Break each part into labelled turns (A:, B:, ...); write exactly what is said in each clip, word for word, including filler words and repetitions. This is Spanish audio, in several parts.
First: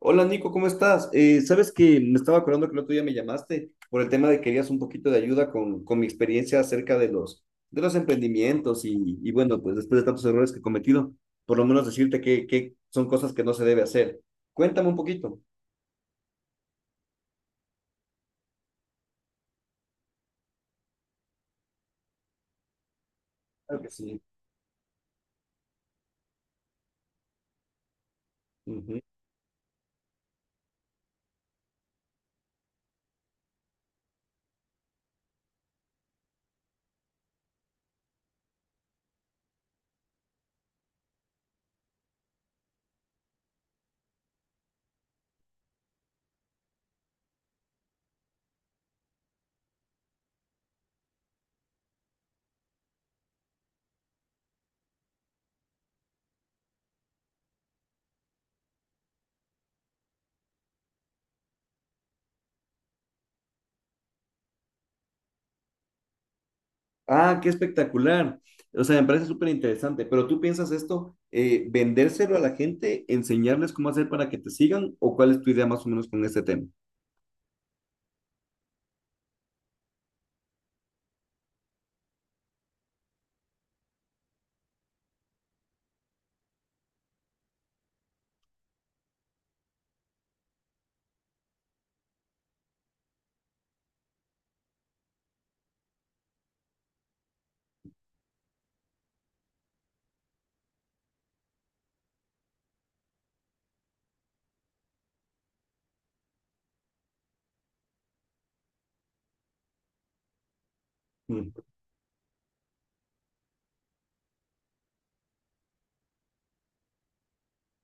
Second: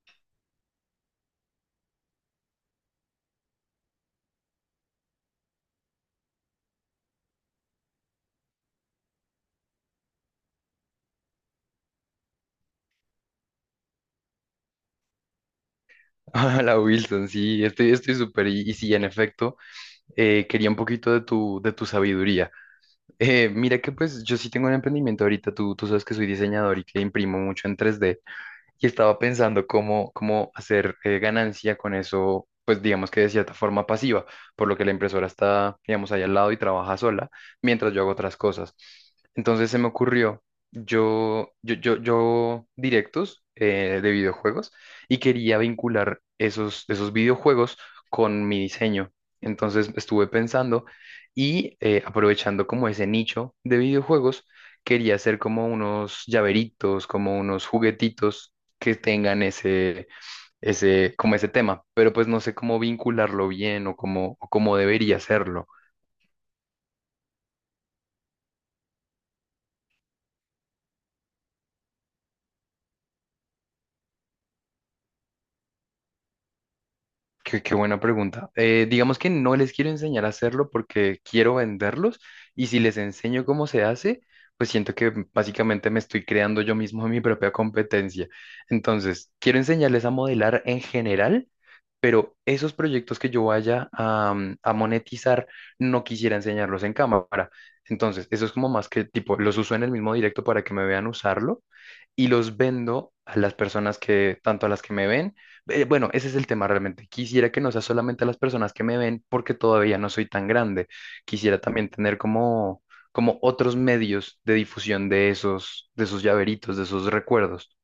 A: Hola Nico, ¿cómo estás? Eh, sabes que me estaba acordando que el otro día me llamaste por el tema de que querías un poquito de ayuda con, con mi experiencia acerca de los, de los emprendimientos y, y bueno, pues después de tantos errores que he cometido, por lo menos decirte que, que son cosas que no se debe hacer. Cuéntame un poquito.
B: la Wilson, sí, estoy, estoy súper. Y, y sí, en efecto, eh, quería un poquito de tu, de tu sabiduría. Eh, mira
A: Claro que
B: que
A: sí.
B: pues yo sí tengo un emprendimiento ahorita, tú, tú sabes que soy diseñador y que imprimo mucho en tres D, y
A: Ujú.
B: estaba pensando cómo, cómo hacer eh, ganancia con eso, pues digamos que de cierta forma pasiva, por lo que la impresora está, digamos, ahí al lado y trabaja sola, mientras yo hago otras cosas. Entonces se me ocurrió, yo, yo, yo, yo directos eh, de videojuegos, y quería vincular esos, esos videojuegos con mi diseño. Entonces estuve pensando, y eh, aprovechando como ese nicho de videojuegos, quería hacer como unos llaveritos, como unos juguetitos que tengan ese, ese, como ese tema. Pero pues no sé cómo vincularlo bien, o cómo, o cómo debería hacerlo.
A: Ah, qué espectacular. O sea, me parece súper interesante, pero ¿tú piensas esto, eh, vendérselo a la gente, enseñarles cómo hacer para que te sigan o cuál es tu idea más o menos con este tema?
B: Qué, qué buena pregunta. Eh, digamos que no les quiero enseñar a hacerlo porque quiero venderlos, y si les enseño cómo se hace, pues siento que básicamente me estoy creando yo mismo mi propia competencia. Entonces, quiero enseñarles a modelar en general, pero esos proyectos que yo vaya a, mm, a monetizar, no quisiera enseñarlos en cámara. Entonces, eso es como más que tipo, los uso en el mismo directo para que me vean usarlo, y los vendo a las personas que, tanto a las que me ven, eh, bueno, ese es el tema realmente. Quisiera que no sea solamente las personas que me ven porque todavía no soy tan grande. Quisiera también tener como, como otros medios de difusión de esos, de esos llaveritos, de esos recuerdos.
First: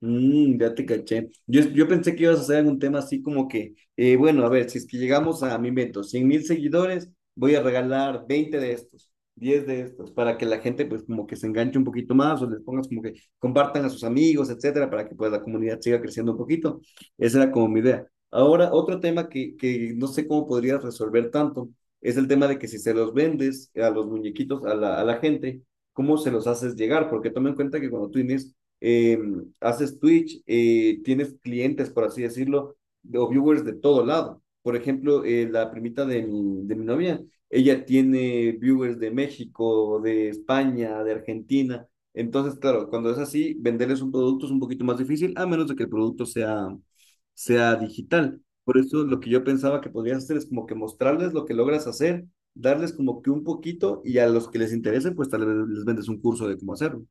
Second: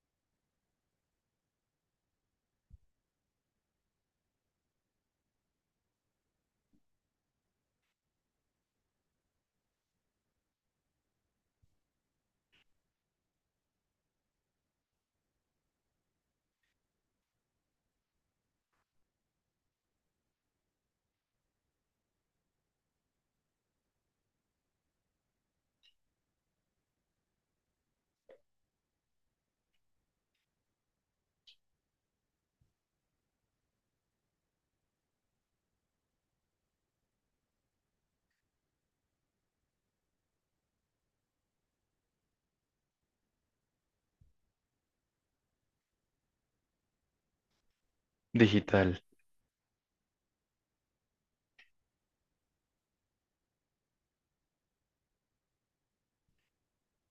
A: Mm, ya te caché. Yo, yo pensé que ibas a hacer algún tema así como que, eh, bueno, a ver, si es que llegamos a mi invento, cien mil seguidores, voy a regalar veinte de estos, diez de estos, para que la gente pues como que se enganche un poquito más o les pongas como que compartan a sus amigos, etcétera, para que pues la comunidad siga creciendo un poquito. Esa era como mi idea. Ahora, otro tema que, que no sé cómo podrías resolver tanto es el tema de que si se los vendes a los muñequitos, a la, a la gente, ¿cómo se los haces llegar? Porque toma en cuenta que cuando tú inici- eh, haces Twitch, eh, tienes clientes, por así decirlo, de- o viewers de todo lado. Por ejemplo, eh, la primita de mi, de mi novia, ella tiene viewers de México, de España, de Argentina. Entonces, claro, cuando es así, venderles un producto es un poquito más difícil, a menos de que el producto sea, sea digital. Por
B: Digital.
A: eso lo que yo pensaba que podrías hacer es como que mostrarles lo que logras hacer, darles como que un poquito y a los que les interese, pues tal vez les vendes un curso de cómo hacerlo.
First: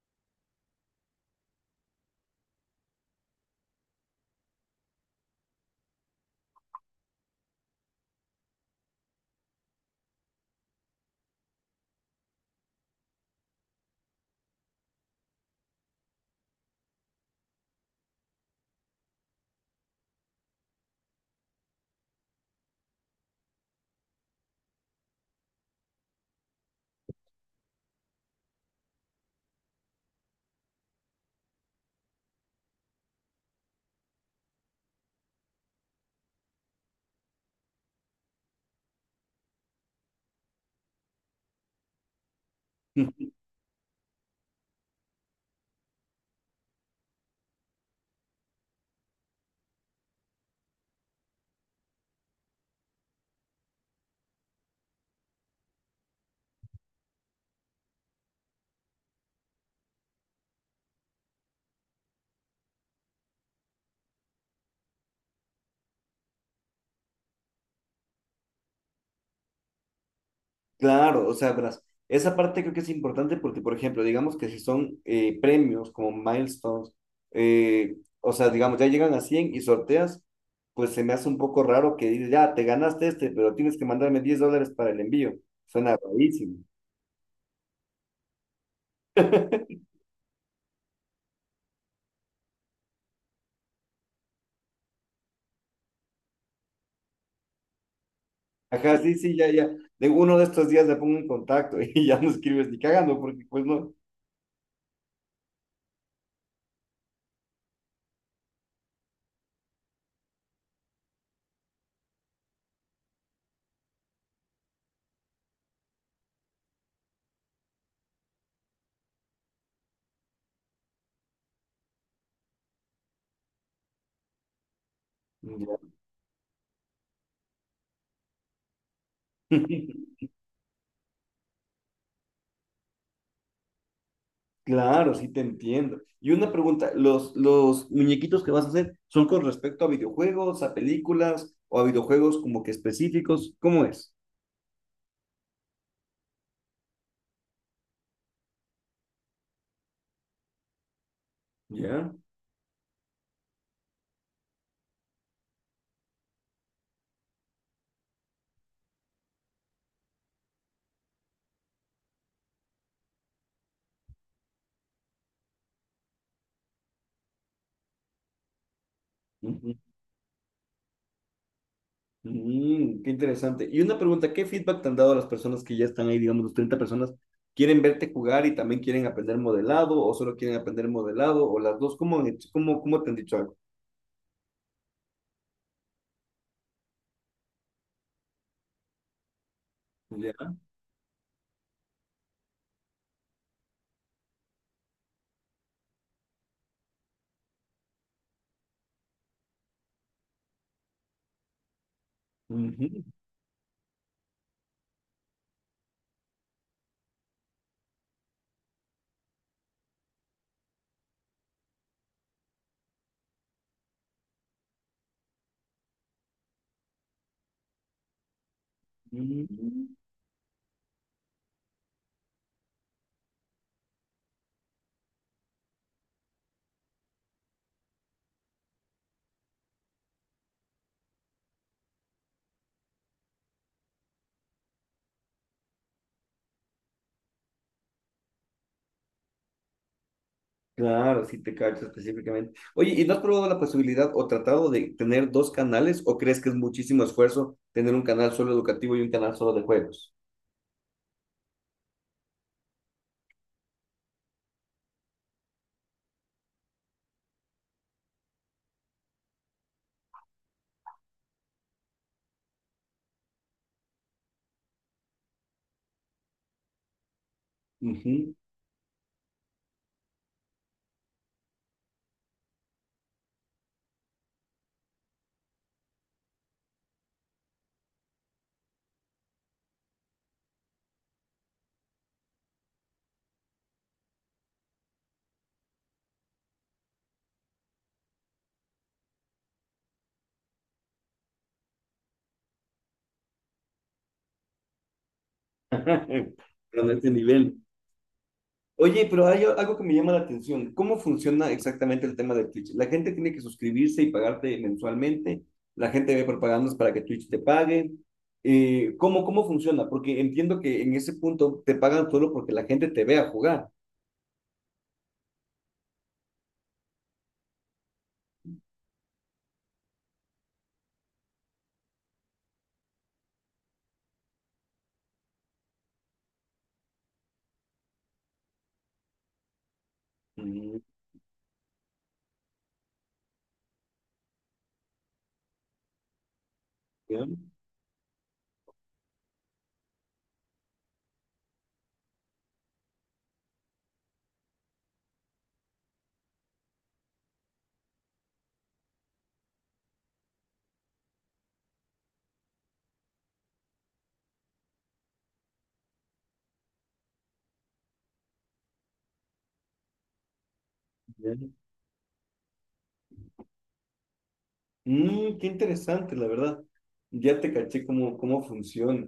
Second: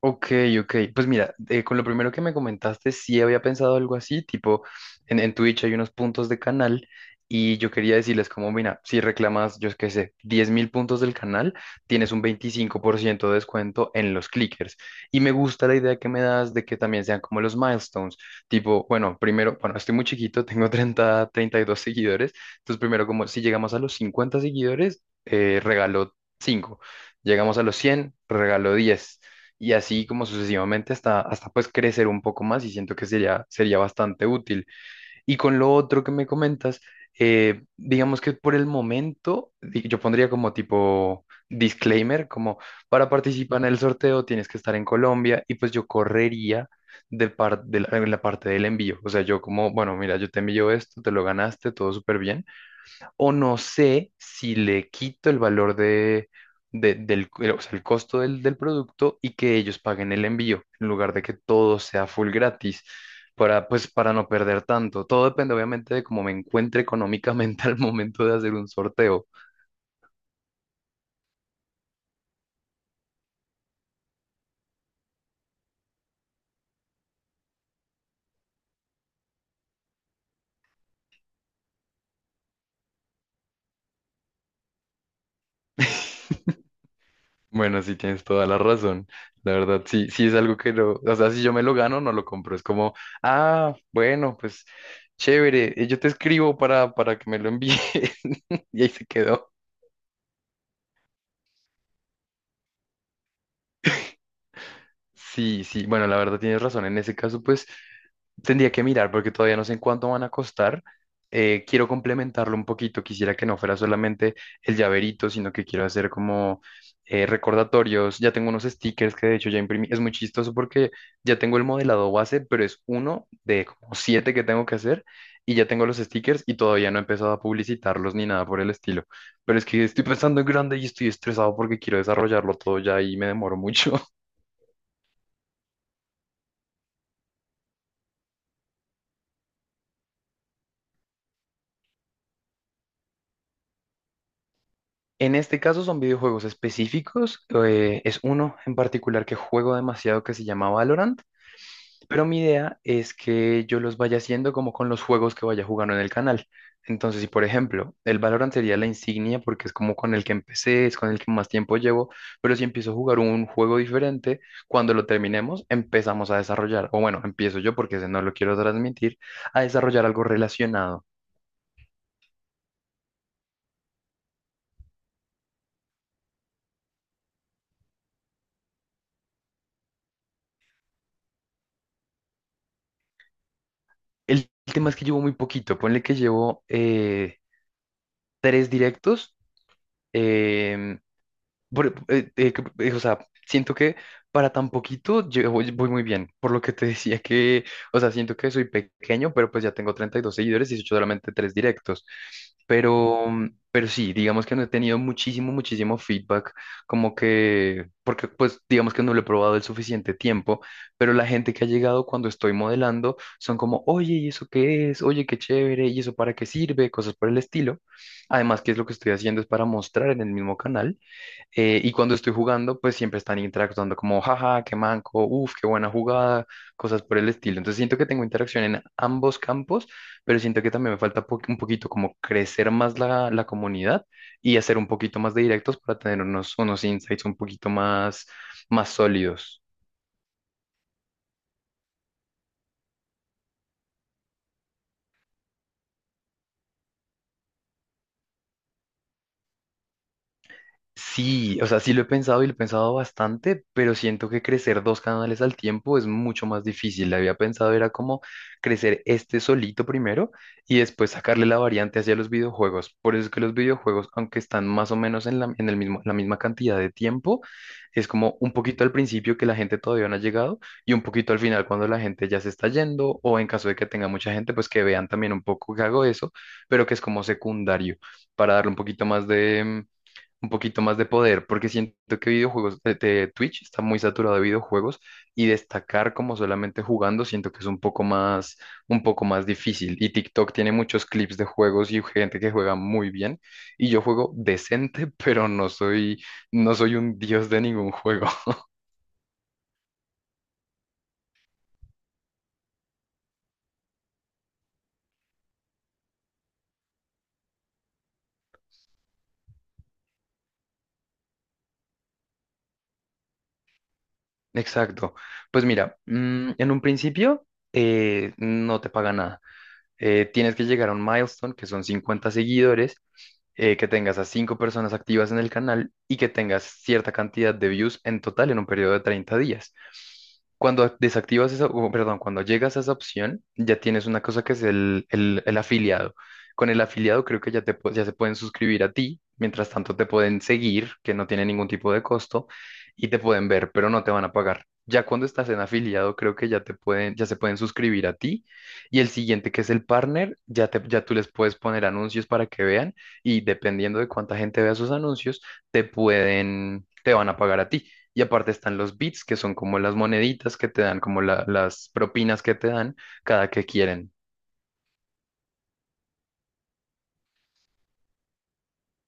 B: Ok, ok. Pues mira, eh, con lo primero que me comentaste, sí había pensado algo así, tipo, en, en Twitch hay unos puntos de canal, y yo quería decirles como, mira, si reclamas, yo qué sé, diez mil puntos del canal, tienes un veinticinco por ciento de descuento en los clickers. Y me gusta la idea que me das de que también sean como los milestones, tipo, bueno, primero, bueno, estoy muy chiquito, tengo treinta, treinta y dos seguidores. Entonces primero, como si llegamos a los cincuenta seguidores, eh, regalo cinco. Llegamos a los cien, regalo diez, y así como sucesivamente hasta, hasta pues crecer un poco más, y siento que sería, sería bastante útil. Y con lo otro que me comentas, eh, digamos que por el momento di- yo pondría como tipo disclaimer, como para participar en el sorteo tienes que estar en Colombia, y pues yo correría. De, par- de la, en la parte del envío, o sea, yo como, bueno, mira, yo te envío esto, te lo ganaste, todo súper bien. O no sé si le quito el valor de, de- del, o sea, el costo del, del producto, y que ellos paguen el envío, en lugar de que todo sea full gratis, para, pues, para no perder tanto. Todo depende, obviamente, de cómo me encuentre económicamente al momento de hacer un sorteo.
A: Claro, o sea, verás, esa parte creo que es importante porque, por ejemplo, digamos que si son eh, premios como milestones, eh, o sea, digamos, ya llegan a cien y sorteas, pues se me hace un poco raro que digas, ya, te ganaste este, pero tienes que mandarme diez dólares para el envío. Suena rarísimo.
B: Bueno, sí tienes toda la razón. La verdad, sí, sí es algo que no, o sea, si yo me lo gano, no lo compro. Es como, ah, bueno, pues chévere, eh, yo te escribo para, para que me lo envíes. Y ahí
A: Ajá,
B: se
A: sí, sí, ya,
B: quedó.
A: ya. De uno de estos días le pongo en contacto y ya no escribes ni cagando porque pues no.
B: Sí, sí, bueno, la verdad tienes razón. En ese caso, pues tendría que mirar porque todavía no sé en cuánto van a costar. Eh, quiero complementarlo un poquito. Quisiera que no fuera solamente el llaverito, sino que quiero hacer como eh, recordatorios. Ya tengo unos stickers que de hecho ya imprimí. Es muy chistoso porque ya tengo el modelado base, pero es uno de como siete que tengo que hacer, y ya
A: Ya.
B: tengo los stickers y todavía no he empezado a publicitarlos ni nada por el estilo. Pero es que estoy pensando en grande y estoy estresado porque quiero desarrollarlo todo ya, y me demoro mucho.
A: Claro, sí te entiendo. Y una pregunta, ¿los, los muñequitos que vas a hacer son con respecto a videojuegos, a películas o a videojuegos como que específicos? ¿Cómo es?
B: En este caso son videojuegos específicos. Eh, es uno en particular que juego demasiado, que se llama Valorant,
A: ¿Ya?
B: pero mi idea es que yo los vaya haciendo como con los juegos que vaya jugando en el canal. Entonces, si por ejemplo, el Valorant sería la insignia porque es como con el que empecé, es con el que más tiempo llevo. Pero si empiezo a jugar un juego diferente, cuando lo terminemos, empezamos a desarrollar, o bueno, empiezo yo porque ese no lo quiero transmitir, a
A: Ujú.
B: desarrollar algo relacionado.
A: Mm, qué interesante. Y una pregunta, ¿qué feedback te han dado las personas que ya están ahí, digamos, los treinta personas? ¿Quieren verte jugar y también quieren aprender modelado o solo quieren aprender modelado o las dos? ¿Cómo, han hecho- cómo, cómo te han dicho algo?
B: El tema es que llevo muy poquito, ponle que llevo... eh, tres directos,
A: ¿Ya?
B: em, por- eh, eh, que- eh, o sea, siento que para tan poquito yo voy, voy muy bien, por lo que te decía que, o sea, siento que soy pequeño, pero pues ya tengo treinta y dos seguidores y he hecho solamente tres directos. Pero, mm, pero sí, digamos que no he tenido muchísimo, muchísimo feedback, como que, porque pues digamos que no lo he probado el suficiente tiempo, pero la gente que ha llegado cuando estoy modelando son como, oye, ¿y eso qué es? Oye, qué chévere, ¿y eso para qué sirve? Cosas por el estilo. Además, que es lo que estoy haciendo es para
A: Ujú.
B: mostrar en el mismo canal, eh, y cuando estoy jugando, pues siempre están interactuando como, jaja, qué manco, uff, qué buena jugada, cosas por el estilo. Entonces siento que tengo interacción en ambos campos, pero siento que también me falta po- un poquito como crecer más la, la comunidad, y hacer un poquito más de directos para tener unos, unos insights un poquito más, más sólidos.
A: Claro, sí te cacho específicamente. Oye, ¿y no has probado la posibilidad o tratado de tener dos canales o crees que es muchísimo esfuerzo tener un canal solo educativo y un canal solo de juegos?
B: Sí, o sea, sí lo he pensado y lo he pensado bastante, pero siento que crecer dos canales al tiempo es mucho más difícil. Había pensado era como crecer este solito primero y después sacarle la variante hacia los videojuegos. Por eso es que los videojuegos, aunque están más o menos en la, en el mismo, la misma cantidad de tiempo, es
A: Ujú.
B: como un poquito al principio que la gente todavía no ha llegado, y un poquito al final cuando la gente ya se está yendo, o en caso de que tenga mucha gente, pues que vean también un poco que hago eso, pero que es como secundario para darle un poquito más de un poquito más de poder, porque siento que videojuegos de, de Twitch está muy saturado de videojuegos, y destacar como solamente jugando, siento que es un poco más, un poco más difícil. Y TikTok tiene muchos clips de juegos y gente que juega muy bien, y yo juego decente, pero no soy, no
A: Pero de
B: soy
A: este
B: un dios
A: nivel.
B: de ningún juego.
A: Oye, pero hay algo que me llama la atención. ¿Cómo funciona exactamente el tema de Twitch? ¿La gente tiene que suscribirse y pagarte mensualmente? ¿La gente ve propagandas para que Twitch te pague? Eh, ¿cómo, cómo funciona? Porque entiendo que en ese punto te pagan solo porque la gente te vea jugar.
B: Exacto. Pues mira, mm, en un principio, eh, no te paga nada. eh, tienes que llegar a un milestone, que son cincuenta seguidores, eh, que tengas a cinco personas activas en el canal, y que tengas cierta cantidad de views en total en un periodo de treinta días.
A: Mm,
B: Cuando desactivas esa, o, perdón, cuando llegas a esa opción, ya tienes una cosa que es el, el- el afiliado. Con el afiliado
A: ya,
B: creo que ya, te, pu- ya se pueden suscribir a ti. Mientras tanto, te pueden seguir, que no tiene ningún tipo de costo, y te pueden ver, pero no te van a pagar. Ya cuando estás en afiliado, creo que ya te pueden, ya se pueden suscribir a ti, y el siguiente, que es el partner, ya, te- ya tú les puedes poner anuncios para que vean. Y dependiendo de cuánta gente vea sus anuncios, te pueden, te van a pagar a ti. Y aparte están los bits, que son como las moneditas que te dan, como
A: ya.
B: la- las propinas que te dan cada que quieren.
A: Mm, qué interesante, la verdad. Ya te caché cómo, cómo funciona.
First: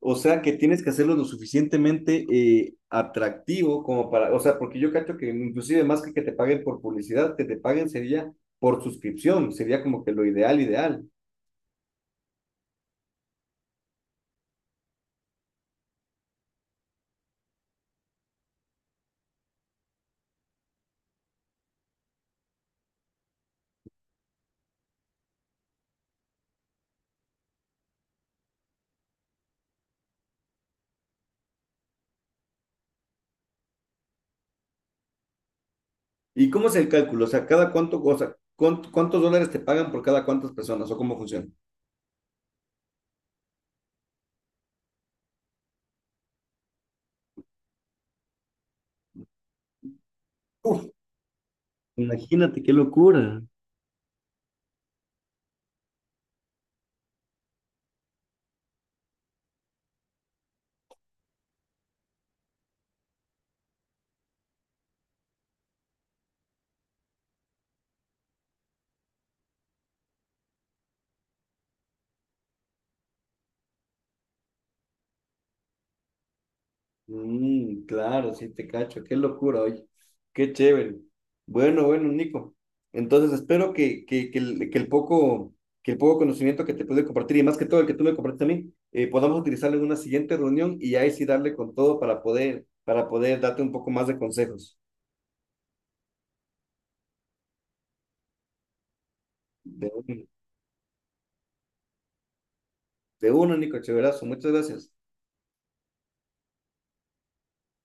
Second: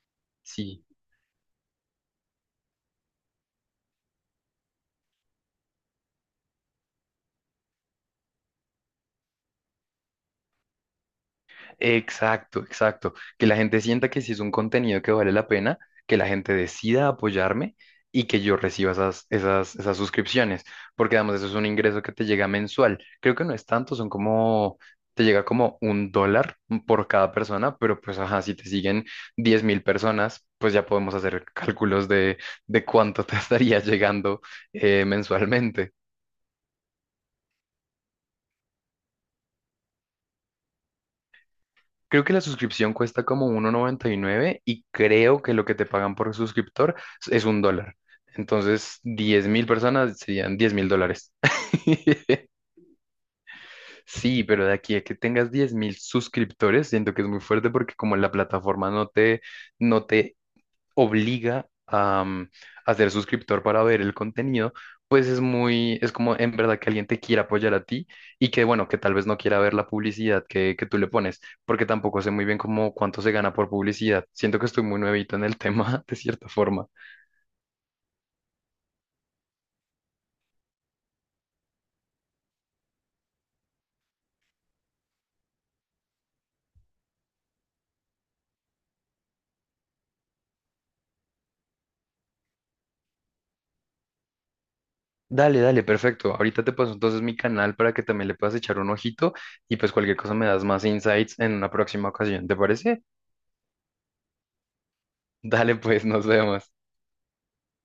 A: O sea, que tienes
B: Sí.
A: que hacerlo lo suficientemente eh, atractivo como para, o sea, porque yo cacho que inclusive más que que te paguen por publicidad, que te paguen sería por suscripción, sería como que lo ideal, ideal.
B: Exacto, exacto. Que la gente sienta que si es un contenido que vale la pena, que la gente decida apoyarme, y que yo reciba esas, esas, esas suscripciones, porque además eso es un ingreso que te llega mensual. Creo que no es tanto, son como, te llega como un dólar por cada persona, pero pues, ajá, si te siguen diez mil personas, pues ya podemos hacer cálculos de, de cuánto te estaría llegando, eh, mensualmente.
A: ¿Y cómo es el cálculo? O sea, cada cuánto, o sea, cuánto- ¿cuántos dólares te pagan por cada cuántas personas o cómo funciona?
B: Creo que la suscripción cuesta como uno noventa y nueve, y creo que lo que te pagan por suscriptor es un dólar. Entonces, diez mil personas serían diez
A: Uf,
B: mil dólares.
A: imagínate qué locura.
B: Sí, pero de aquí a que tengas diez mil suscriptores, siento que es muy fuerte porque como la plataforma no te, no te obliga a, mm, a ser suscriptor para ver el contenido, pues es muy, es como en verdad que alguien te quiera apoyar a ti, y que bueno, que tal vez no quiera ver la publicidad que, que tú le pones, porque tampoco sé muy bien cómo cuánto se gana por publicidad. Siento que estoy muy nuevito en el tema, de cierta forma.
A: Mm, claro, sí te cacho, qué locura, oye, qué chévere. Bueno, bueno, Nico. Entonces espero que, que, que el, que el poco, que el poco conocimiento que te pude compartir y más que todo el que tú me compartiste a mí, eh, podamos utilizarlo en una siguiente reunión y ahí sí darle con todo para poder, para poder darte un poco más de consejos.
B: Dale, dale, perfecto. Ahorita te paso entonces mi canal para que también le puedas echar un ojito, y
A: De
B: pues cualquier
A: uno,
B: cosa me das más insights en una próxima ocasión, ¿te parece?
A: de uno, Nico, chéverazo, muchas gracias.
B: Dale, pues nos vemos.